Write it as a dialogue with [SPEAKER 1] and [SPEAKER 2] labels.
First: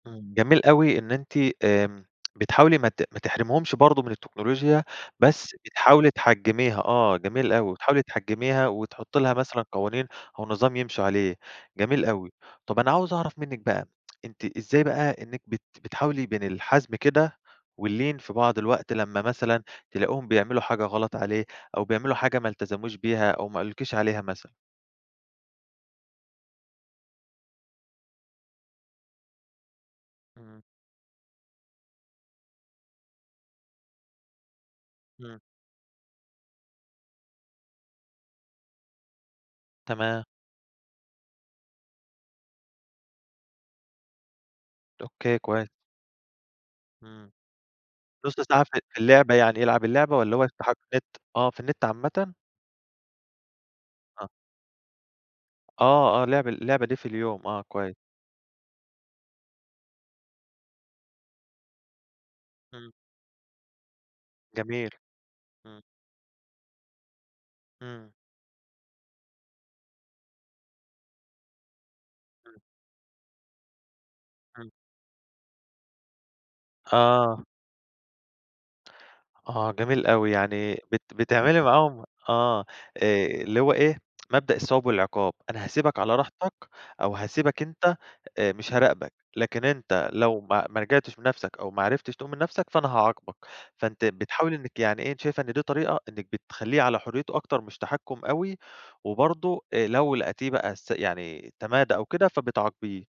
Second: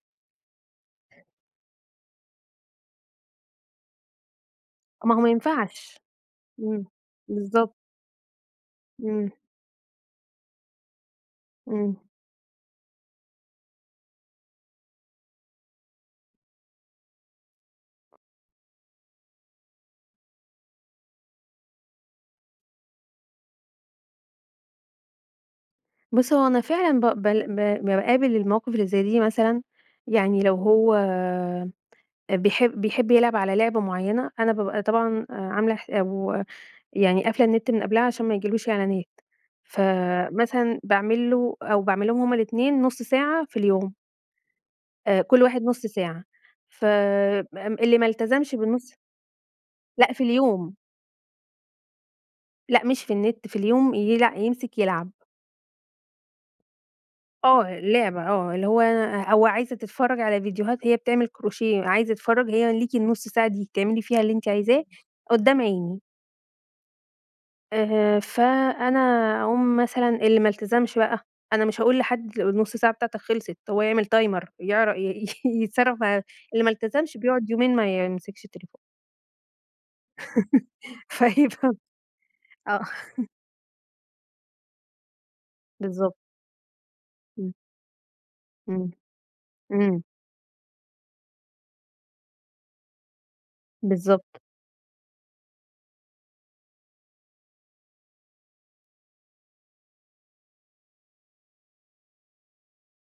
[SPEAKER 1] إمم، جميل أوي إن أنتِ آمم، بتحاولي ما ت ما تحرميهمش برضو من التكنولوجيا
[SPEAKER 2] ما هو ما
[SPEAKER 1] بس
[SPEAKER 2] ينفعش،
[SPEAKER 1] بتحاولي تحجّميها،
[SPEAKER 2] إمم،
[SPEAKER 1] آه جميل أوي،
[SPEAKER 2] بالضبط.
[SPEAKER 1] بتحاولي تحجّميها وتحطي
[SPEAKER 2] إمم.
[SPEAKER 1] لها مثلًا قوانين أو نظام يمشوا عليه،
[SPEAKER 2] إمم.
[SPEAKER 1] جميل أوي، طب أنا عاوز أعرف منِك بقى أنتِ إزاي بقى إنِك بت بتحاولي بين الحزم كده واللين في بعض الوقت لمّا مثلًا تلاقيهم بيعملوا حاجة غلط عليه أو بيعملوا حاجة ما التزموش بيها أو ما قالولِكيش عليها مثلًا؟
[SPEAKER 2] بُصّ هو أنا فعلًا ب بل ب باقابل المواقف اللي زي دي مثلًا، يعني لو
[SPEAKER 1] إمم.
[SPEAKER 2] هو آآ، بيحب بيحب يلعب على لعبة معينة أنا بابقى طبعًا
[SPEAKER 1] إمم.
[SPEAKER 2] عاملة ح أو يعني قافلة النت من قبلها عشان ما يجيلهوش إعلانات،
[SPEAKER 1] تمام.
[SPEAKER 2] فمثلًا باعمل له أو باعمل لهم هُم الاتنين نُص ساعة في اليوم. آآ،
[SPEAKER 1] أوكي
[SPEAKER 2] كل واحد
[SPEAKER 1] كويس.
[SPEAKER 2] نُص ساعة ف
[SPEAKER 1] إمم
[SPEAKER 2] آمم، اللي ما
[SPEAKER 1] نُص
[SPEAKER 2] التزمش
[SPEAKER 1] ساعة في ال
[SPEAKER 2] بالنُص
[SPEAKER 1] في اللعبة يعني يلعب
[SPEAKER 2] لأ
[SPEAKER 1] اللعبة،
[SPEAKER 2] في
[SPEAKER 1] والَّا هو يفتح
[SPEAKER 2] اليوم.
[SPEAKER 1] النت آه، في النت عامةً؟
[SPEAKER 2] لأ مش في النت في اليوم
[SPEAKER 1] آه.
[SPEAKER 2] يلأ يمسك يلعب.
[SPEAKER 1] آه آه لعب لعبة دي في اليوم، آه
[SPEAKER 2] آه
[SPEAKER 1] كويس.
[SPEAKER 2] لعبة آه اللي هو هو عايزة تتفرج على فيديوهات هي بتعمل كروشيه عايز يتفرج، هي
[SPEAKER 1] إمم.
[SPEAKER 2] ليكِ النُص ساعة دي بتعملي فيها اللي أنتِ عايزاه
[SPEAKER 1] جميل،
[SPEAKER 2] قدّام
[SPEAKER 1] إمم.
[SPEAKER 2] عيني.
[SPEAKER 1] إمم.
[SPEAKER 2] آآ، فأنا أقوم مثلًا اللي ما التزمش بقى، أنا مش هاقول لحد
[SPEAKER 1] إمم.
[SPEAKER 2] النُص ساعة بتاعتك خلصت، هو يعمل timer
[SPEAKER 1] إمم.
[SPEAKER 2] يعر ي يتصرف مع اللي ما التزمش
[SPEAKER 1] آه.
[SPEAKER 2] بيقعد يومين ما يمسكش التليفون.
[SPEAKER 1] آه جميل أوي، يعني بت
[SPEAKER 2] فإيه
[SPEAKER 1] بتعملي معاهم
[SPEAKER 2] [unintelligible]
[SPEAKER 1] آه
[SPEAKER 2] آه.
[SPEAKER 1] آآ، اللي هو إيه مبدأ الثواب والعقاب، أنا هاسيبك على
[SPEAKER 2] بالضبط.
[SPEAKER 1] راحتك أو
[SPEAKER 2] إمم.
[SPEAKER 1] هاسيبك أنت آآ مش
[SPEAKER 2] إمم،
[SPEAKER 1] هاراقبك، لكن
[SPEAKER 2] إمم.
[SPEAKER 1] أنت لو ما ما رجعتش بنَفسك أو ما عرفتش تقوم من نَفسك فأنا هاعاقبك، فأنتِ
[SPEAKER 2] بالضبط.
[SPEAKER 1] بتحاولي إنِك يعني إيه أنتِ شايفة إن دي طريقة إنِك بتخليه على حريته أكتر مش تحكّم أوي، وبرضو آآ، لو لقيتيه بقى س يعني تمادى أو كده فبتعاقبيه.